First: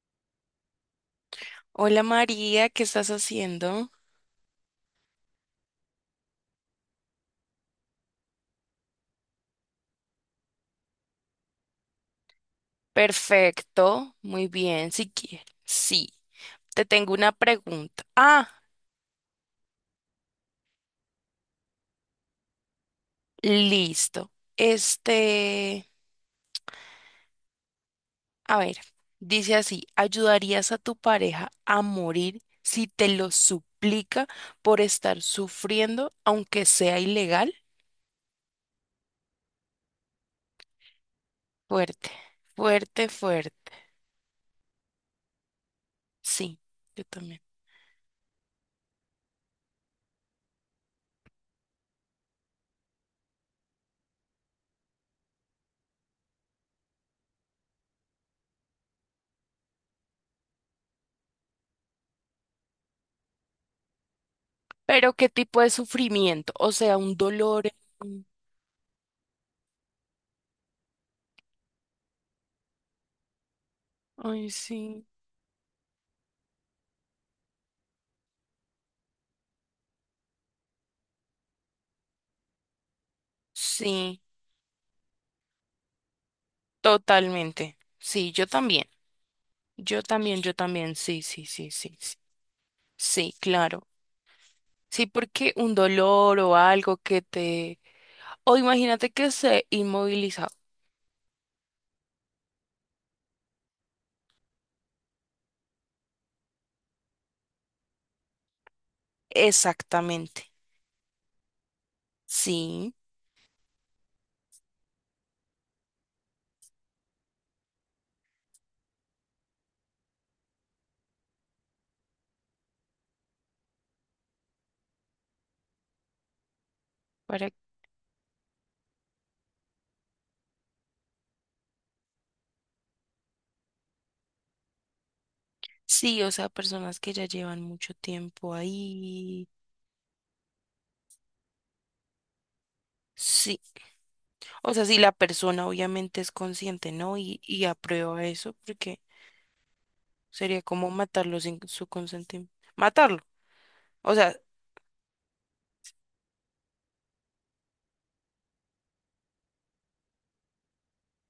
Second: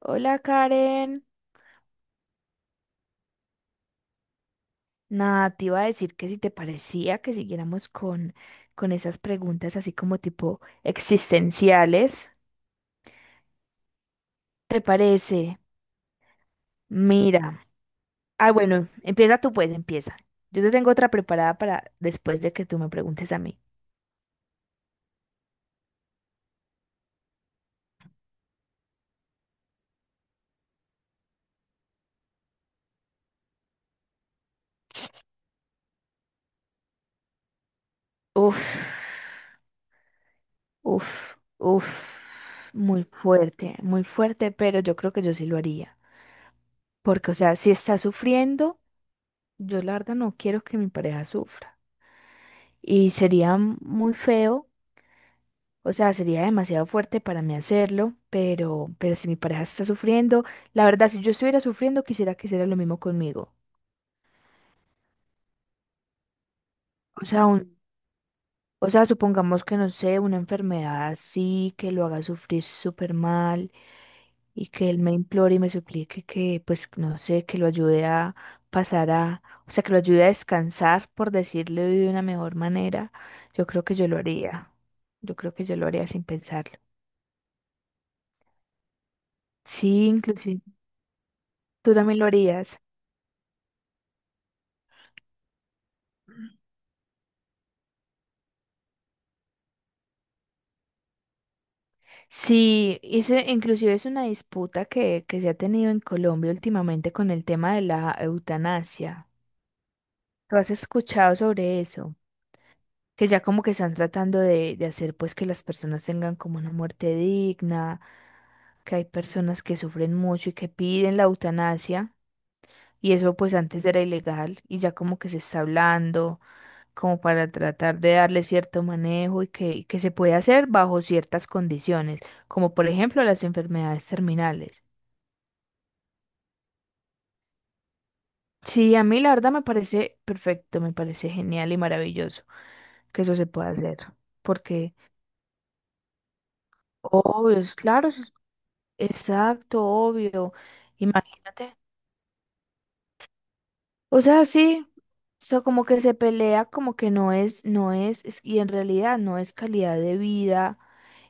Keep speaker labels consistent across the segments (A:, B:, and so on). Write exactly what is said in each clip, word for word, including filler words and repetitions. A: Hola, Karen.
B: Hola María, ¿qué estás haciendo?
A: Nada, te iba a decir que si te parecía que siguiéramos con, con esas preguntas así como tipo existenciales.
B: Perfecto, muy
A: ¿Te
B: bien, si quieres.
A: parece?
B: Sí, te tengo una
A: Mira.
B: pregunta. Ah,
A: Ah, bueno, empieza tú pues, empieza. Yo te tengo otra preparada para después de que tú me preguntes a mí.
B: listo. Este, a ver, dice así, ¿ayudarías a tu pareja a morir si te lo suplica por estar sufriendo, aunque sea ilegal?
A: Uf, uf, uf.
B: Fuerte,
A: Muy
B: fuerte, fuerte.
A: fuerte, muy fuerte, pero yo creo que yo sí lo haría.
B: Sí, yo
A: Porque, o
B: también.
A: sea, si está sufriendo, yo la verdad no quiero que mi pareja sufra. Y sería muy feo. O sea, sería demasiado fuerte para mí hacerlo, pero, pero si mi pareja está sufriendo, la verdad, si yo estuviera sufriendo, quisiera que hiciera lo mismo conmigo.
B: Pero ¿qué tipo de sufrimiento? O sea, un
A: O sea, un,
B: dolor. un-
A: o sea, supongamos que no sé, una enfermedad así, que lo haga sufrir súper mal
B: Ay,
A: y que él
B: sí.
A: me implore y me suplique que, pues, no sé, que lo ayude a pasar a, o sea, que lo ayude a descansar, por decirlo de una mejor manera. Yo creo que yo lo
B: Sí.
A: haría. Yo creo que yo lo haría sin pensarlo.
B: Totalmente. Sí, yo también. Yo
A: Sí,
B: también, yo
A: inclusive
B: también. Sí, sí, sí,
A: tú
B: sí, sí.
A: también lo harías.
B: Sí, claro. Sí, porque un dolor o algo que te... O imagínate que se inmovilizado.
A: Sí, ese inclusive es una disputa que, que se ha tenido en Colombia últimamente con el tema de la eutanasia.
B: Exactamente.
A: ¿Tú has escuchado sobre eso?
B: Sí.
A: Que ya como que están tratando de, de hacer pues que las personas tengan como una muerte digna, que hay personas que sufren mucho y que piden la eutanasia, y eso pues antes era ilegal y ya como que se está hablando como
B: Para...
A: para tratar de darle cierto manejo y que, y que se puede hacer bajo ciertas condiciones, como por ejemplo las enfermedades terminales.
B: Sí, o sea, personas que ya llevan mucho tiempo
A: Sí, a mí la
B: ahí.
A: verdad me parece perfecto, me parece genial y maravilloso que eso se
B: Sí.
A: pueda hacer,
B: O sea,
A: porque
B: si la persona obviamente es consciente, ¿no? Y,
A: obvio,
B: y
A: es claro,
B: aprueba
A: es-
B: eso, porque
A: exacto, obvio,
B: sería como matarlo sin
A: imagínate.
B: su consentimiento. Matarlo. O
A: O
B: sea,
A: sea, sí, sea, como que se pelea, como que no es, no es, es- y en realidad no es calidad de vida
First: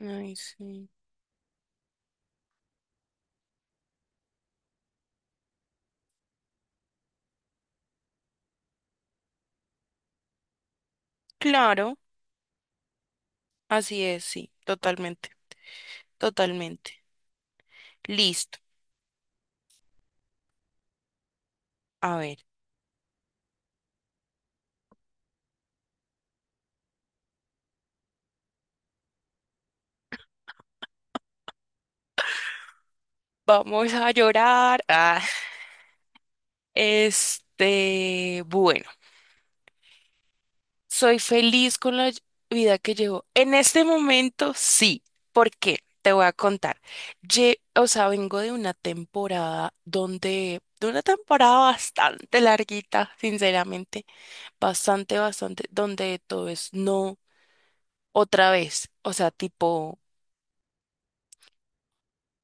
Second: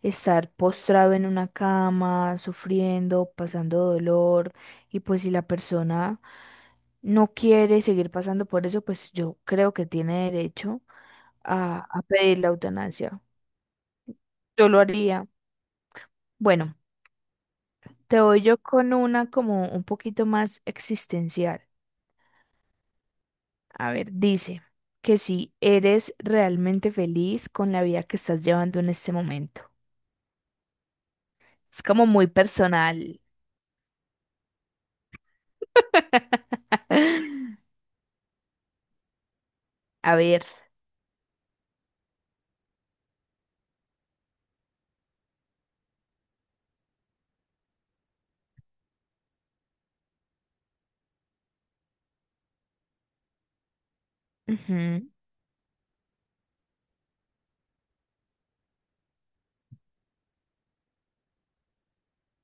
B: ay,
A: estar
B: sí.
A: postrado en una cama, sufriendo, pasando dolor, y pues si la persona no quiere seguir pasando por eso, pues yo creo que tiene derecho a,
B: Claro.
A: a pedir la eutanasia.
B: Así es, sí,
A: Yo lo haría.
B: totalmente,
A: Bueno,
B: totalmente.
A: te voy
B: Listo.
A: yo con una como un poquito más existencial.
B: A ver,
A: A ver, dice que si eres realmente feliz con la vida que estás llevando en este momento. Es como muy personal.
B: vamos a llorar. Ah, este, bueno,
A: A ver.
B: soy feliz con la vida que llevo. En este momento, sí. ¿Por qué? Te voy a contar. Lle- o sea, vengo de una temporada donde, de una temporada bastante larguita, sinceramente,
A: Ujú.
B: bastante, bastante, donde todo es no otra vez. O sea, tipo...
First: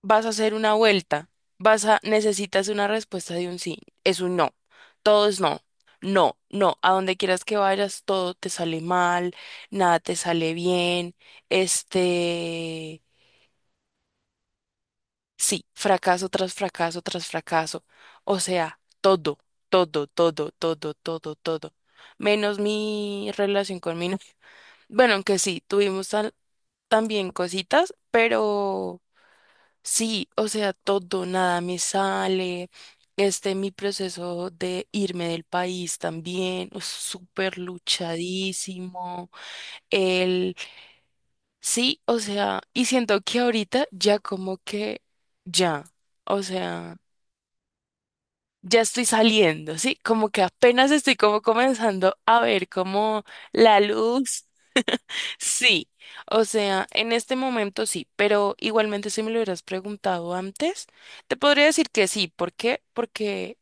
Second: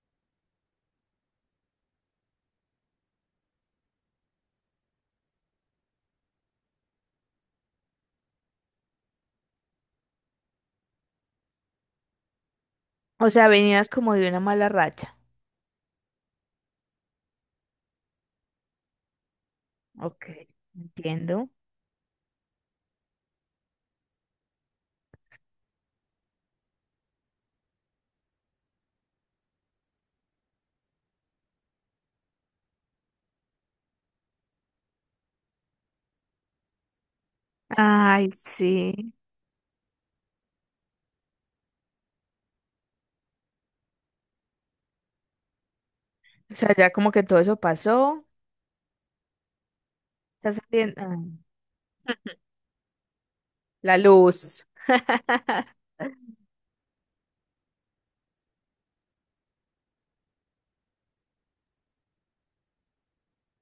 B: vas a hacer una vuelta, vas a, necesitas una respuesta de un sí, es un no, todo es no, no, no, a donde quieras que vayas, todo te sale mal, nada te sale bien, este,
A: O sea, venías como de una mala racha.
B: sí, fracaso tras fracaso tras fracaso, o sea, todo, todo,
A: Ok,
B: todo, todo, todo,
A: entiendo.
B: todo, menos mi relación con mi novio. Bueno, aunque sí, tuvimos tal- también cositas, pero... Sí, o sea, todo, nada me sale. Este, mi proceso de irme del país también, es súper
A: Ay, sí.
B: luchadísimo. El, sí, o sea, y siento que ahorita ya como que, ya, o
A: O sea, ya
B: sea,
A: como que todo eso pasó.
B: ya estoy saliendo, ¿sí? Como que
A: Estás
B: apenas
A: saliendo.
B: estoy
A: Ah,
B: como comenzando a ver como la
A: la
B: luz.
A: luz.
B: Sí, o sea, en este momento sí, pero igualmente si me lo hubieras preguntado antes, te podría decir que sí. ¿Por qué? Porque,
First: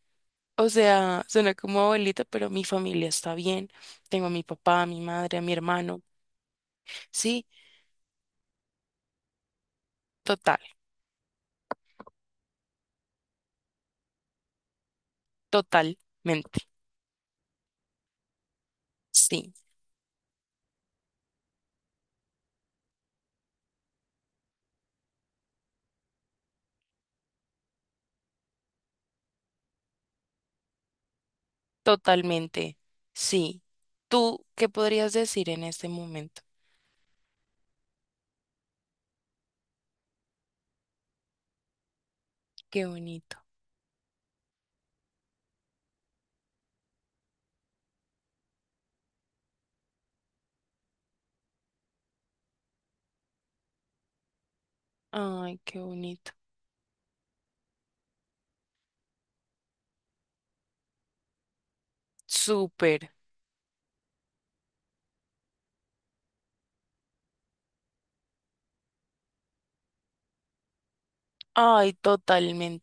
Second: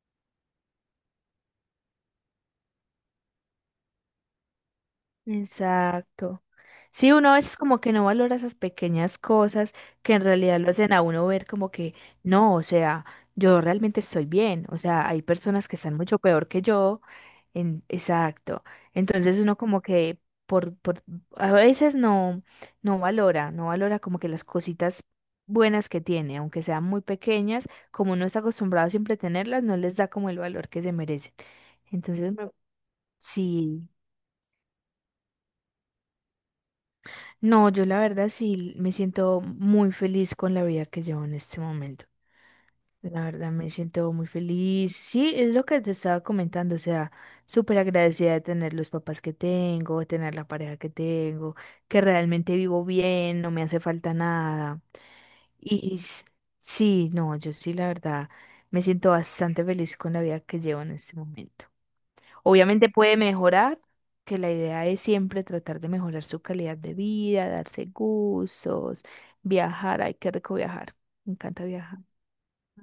B: o sea, suena como abuelita, pero mi familia está bien. Tengo a mi papá, a mi madre, a mi hermano.
A: Exacto. Sí, uno a
B: Sí,
A: veces como que no valora esas pequeñas cosas que en
B: total,
A: realidad lo hacen a uno ver como que no, o sea, yo realmente estoy bien, o sea, hay personas que están mucho peor que
B: totalmente.
A: yo, en, exacto. Entonces
B: Sí,
A: uno como que por, por a veces no, no valora, no valora como que las cositas buenas que tiene, aunque sean muy pequeñas, como uno está acostumbrado siempre a tenerlas, no les da como el valor que se merecen. Entonces, me-
B: totalmente. Sí.
A: sí.
B: ¿Tú qué podrías decir en este momento?
A: No, yo la verdad sí me siento muy feliz con la vida que llevo en este momento.
B: Qué
A: La
B: bonito.
A: verdad me siento muy feliz. Sí, es lo que te estaba comentando, o sea, súper agradecida de tener los papás que tengo, de tener la pareja que tengo, que realmente vivo bien, no me hace falta nada.
B: Ay, qué
A: Y s-
B: bonito.
A: sí, no, yo sí la verdad me siento bastante feliz con la vida que llevo en este momento. Obviamente
B: Súper.
A: puede mejorar, que la idea es siempre tratar de mejorar su calidad de vida, darse gustos, viajar. Ay, qué rico viajar. Me encanta
B: Ay,
A: viajar.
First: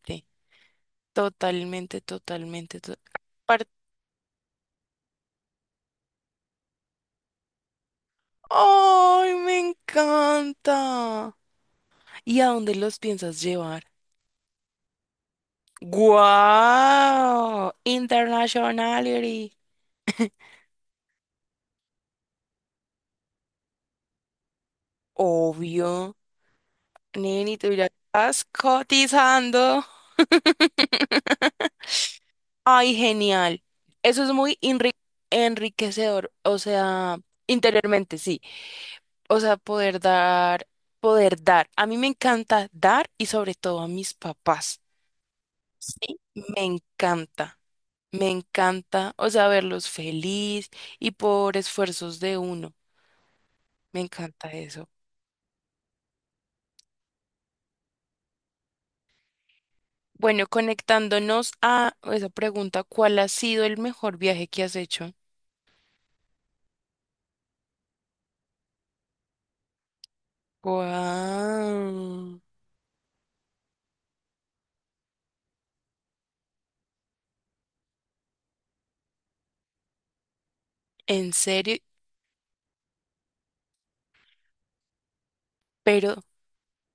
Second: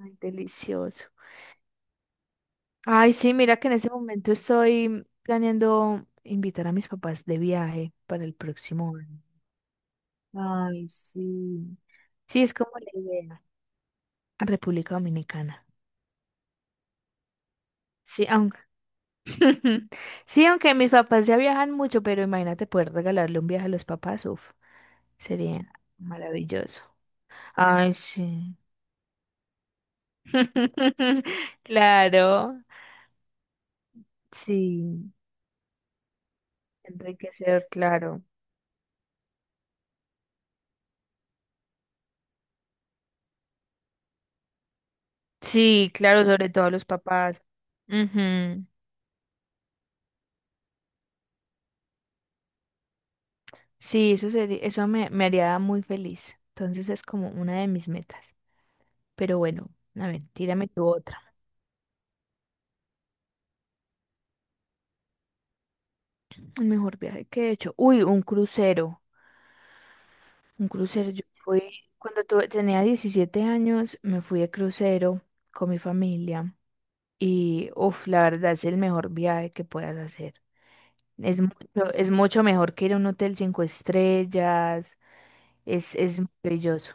A: Ay, delicioso.
B: Totalmente, totalmente. to-
A: Ay, sí, mira
B: Apar-
A: que en ese momento estoy planeando invitar a mis papás de viaje para el próximo año.
B: ¡Ay, me
A: Ay,
B: encanta!
A: sí.
B: ¿Y
A: Sí,
B: a
A: es como
B: dónde
A: la
B: los piensas
A: idea.
B: llevar?
A: República Dominicana.
B: ¡Guau!
A: Sí, aunque
B: Internationality.
A: sí, aunque mis papás ya viajan mucho, pero imagínate poder regalarle un viaje a los papás, uf. Sería
B: Obvio.
A: maravilloso.
B: Neni, tú ya
A: Ay,
B: estás
A: sí.
B: cotizando.
A: Claro,
B: ¡Ay, genial! Eso es muy enri-
A: sí,
B: enriquecedor. O sea,
A: enriquecer,
B: interiormente,
A: claro.
B: sí. O sea, poder dar, poder dar. A mí me encanta dar y sobre todo a mis papás.
A: Sí,
B: Sí,
A: claro, sobre
B: me
A: todo a los papás.
B: encanta. Me
A: Ujú.
B: encanta, o sea, verlos feliz y por esfuerzos de uno. Me
A: Sí, eso
B: encanta
A: sería, eso
B: eso.
A: me, me haría muy feliz. Entonces es como una de mis metas. Pero bueno, a ver,
B: Bueno,
A: tírame tu otra.
B: conectándonos a esa pregunta, ¿cuál ha sido el mejor viaje que has hecho?
A: El mejor viaje que he hecho. Uy, un crucero. Un crucero. Yo fui, cuando
B: Wow.
A: tuve- tenía diecisiete años, me fui de crucero con mi familia. Y, uff, la verdad es el mejor viaje que puedas hacer.
B: ¿En
A: Es mucho,
B: serio?
A: es mucho mejor que ir a un hotel cinco estrellas. Es,
B: Pero,
A: es maravilloso.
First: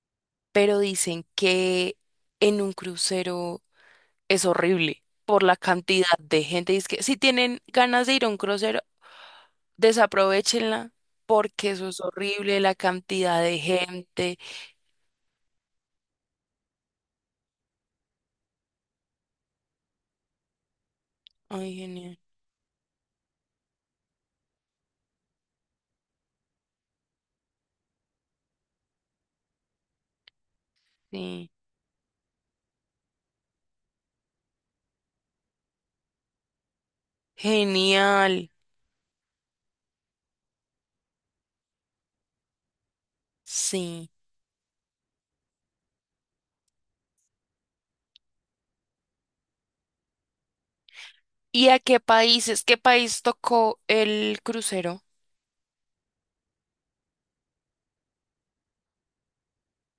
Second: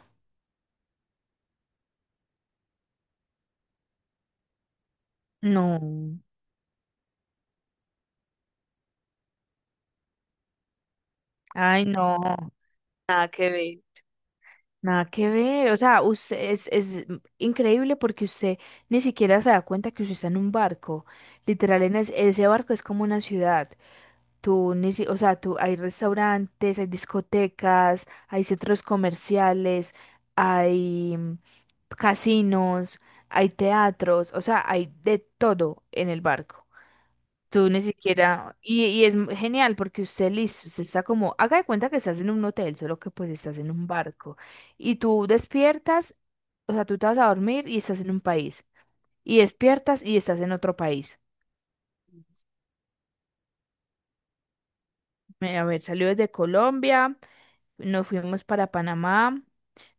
B: pero dicen que en un crucero es horrible por la cantidad
A: No.
B: de gente. Es que si tienen ganas de ir a un crucero, desaprovechenla porque
A: Ay,
B: eso es
A: no.
B: horrible, la
A: Nada
B: cantidad
A: que
B: de
A: ver.
B: gente.
A: Nada que ver. O sea, usted es, es increíble porque usted ni siquiera se da cuenta que usted está en un barco.
B: Ay,
A: Literal, en es-
B: genial.
A: ese barco es como una ciudad. Tú, ni si- o sea, tú, hay restaurantes, hay discotecas, hay centros comerciales, hay mm,
B: Sí.
A: casinos, hay teatros, o sea, hay de todo en el barco. Tú ni
B: Genial,
A: siquiera, y, y es m- genial porque usted listo, usted está como, haga de cuenta que estás en un hotel, solo que pues estás en un
B: sí.
A: barco. Y tú despiertas, o sea, tú te vas a dormir y estás en un país. Y despiertas y estás en otro país.
B: ¿Y a qué países? ¿Qué país tocó el crucero?
A: Me- A ver, salió desde Colombia. Nos fuimos para Panamá,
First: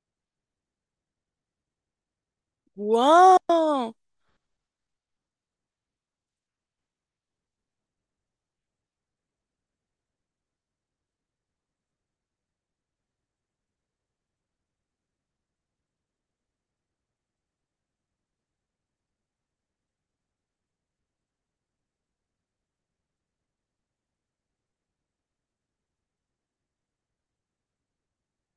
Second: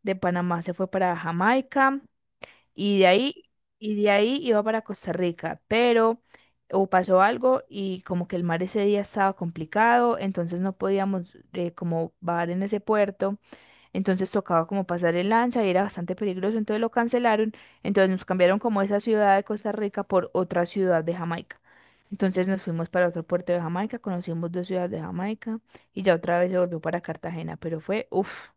A: de Panamá se fue para Jamaica y de ahí
B: ¡Wow!
A: y de ahí iba para Costa Rica, pero o pasó algo y como que el mar ese día estaba complicado, entonces no podíamos eh, como bajar en ese puerto, entonces tocaba como pasar el lancha y era bastante peligroso, entonces lo cancelaron, entonces nos cambiaron como esa ciudad de Costa Rica por otra ciudad de Jamaica. Entonces nos fuimos para otro puerto de Jamaica, conocimos dos ciudades de Jamaica y ya otra vez se volvió para Cartagena, pero fue, uff,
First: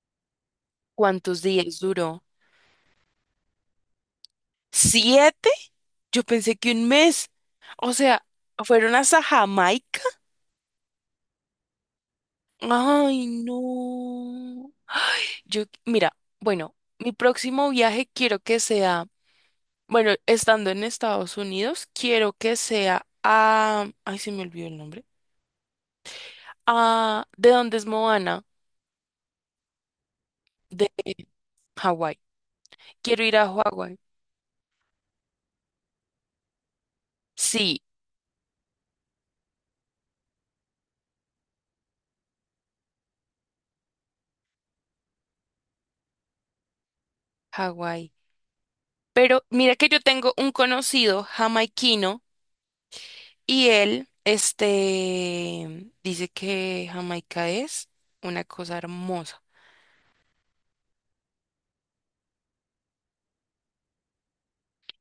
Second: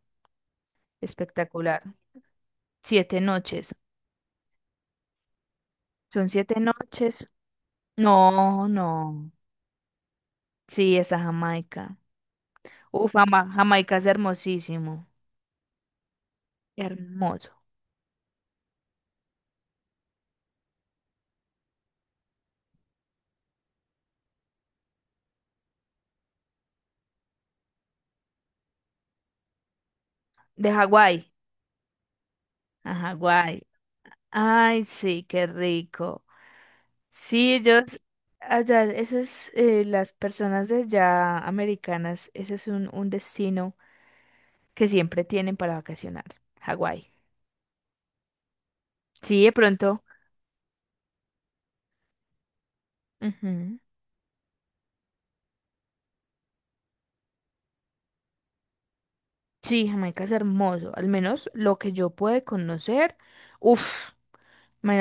B: ¿Cuántos días
A: espectacular.
B: duró?
A: Siete noches,
B: ¿Siete? Yo
A: son
B: pensé
A: siete
B: que un
A: noches.
B: mes. O sea,
A: No,
B: ¿fueron hasta
A: no,
B: Jamaica?
A: sí, esa Jamaica. Uf,
B: Ay,
A: Jama- Jamaica es
B: no.
A: hermosísimo,
B: Yo, mira, bueno, mi
A: hermoso.
B: próximo viaje quiero que sea, bueno, estando en Estados Unidos, quiero que sea a, ay, se me olvidó el nombre, a, ¿de dónde es Moana?
A: De
B: De
A: Hawái,
B: Hawái.
A: a
B: Quiero ir a
A: Hawái.
B: Hawái.
A: Ay, sí, qué rico. Sí,
B: Sí,
A: ellos, allá, esas, eh, las personas de allá americanas, ese es un, un destino que siempre tienen para vacacionar, Hawái.
B: Hawái. Pero
A: Sí, de
B: mira que yo
A: pronto.
B: tengo un conocido jamaiquino y
A: Ujú.
B: él, este, dice que Jamaica es una cosa hermosa.
A: Sí, Jamaica es hermoso, al menos lo que yo pude conocer. Uf,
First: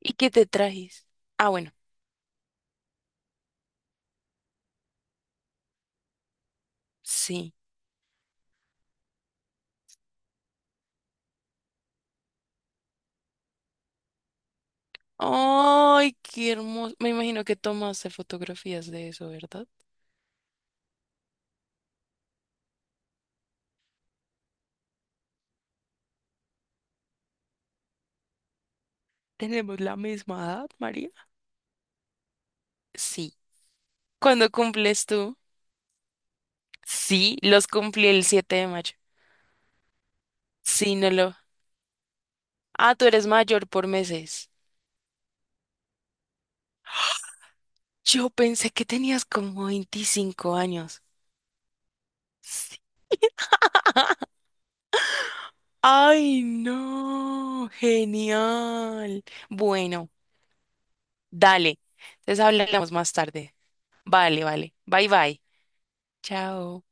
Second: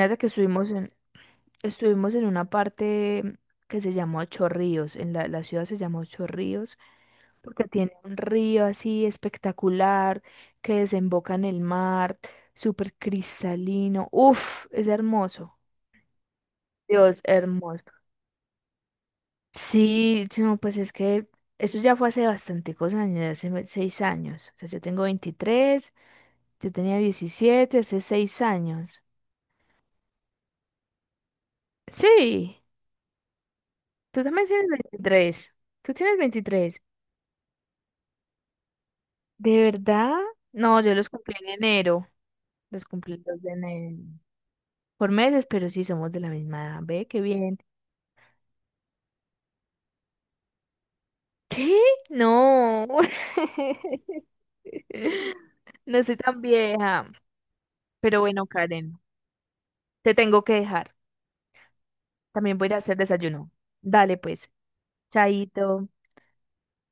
B: ¿Y
A: que
B: qué te
A: estuvimos en,
B: trajiste? Ah, bueno,
A: estuvimos en una parte que se llamó Ocho Ríos, en la, la ciudad se llamó Ocho Ríos,
B: sí.
A: porque tiene un río así espectacular que desemboca en el mar, súper cristalino. Uf, es hermoso.
B: Ay, qué hermoso. Me
A: Dios,
B: imagino que
A: hermoso.
B: tomaste fotografías de eso, ¿verdad?
A: Sí, no, pues es que eso ya fue hace bastanticos años, hace me- seis años. O sea, yo tengo veintitrés, yo tenía diecisiete hace seis años.
B: ¿Tenemos la misma edad, María?
A: Sí,
B: Sí.
A: tú también
B: ¿Cuándo
A: tienes
B: cumples tú?
A: veintitrés. Tú tienes veintitrés.
B: Sí, los cumplí el siete de mayo.
A: ¿De verdad? No,
B: Sí,
A: yo los
B: no lo.
A: cumplí en enero. Los
B: Ah, tú
A: cumplí el
B: eres
A: dos de enero
B: mayor por
A: de enero.
B: meses.
A: Por meses, pero sí somos de la misma edad. Ve, qué bien.
B: Yo pensé que tenías como veinticinco años.
A: ¿Qué?
B: Sí.
A: No. No soy tan
B: Ay,
A: vieja.
B: no,
A: Pero bueno, Karen,
B: genial. Bueno,
A: te tengo que dejar.
B: dale. Entonces
A: También voy a ir a
B: hablamos
A: hacer
B: más
A: desayuno.
B: tarde.
A: Dale,
B: Vale,
A: pues.
B: vale. Bye, bye.
A: Chaito.
B: Chao.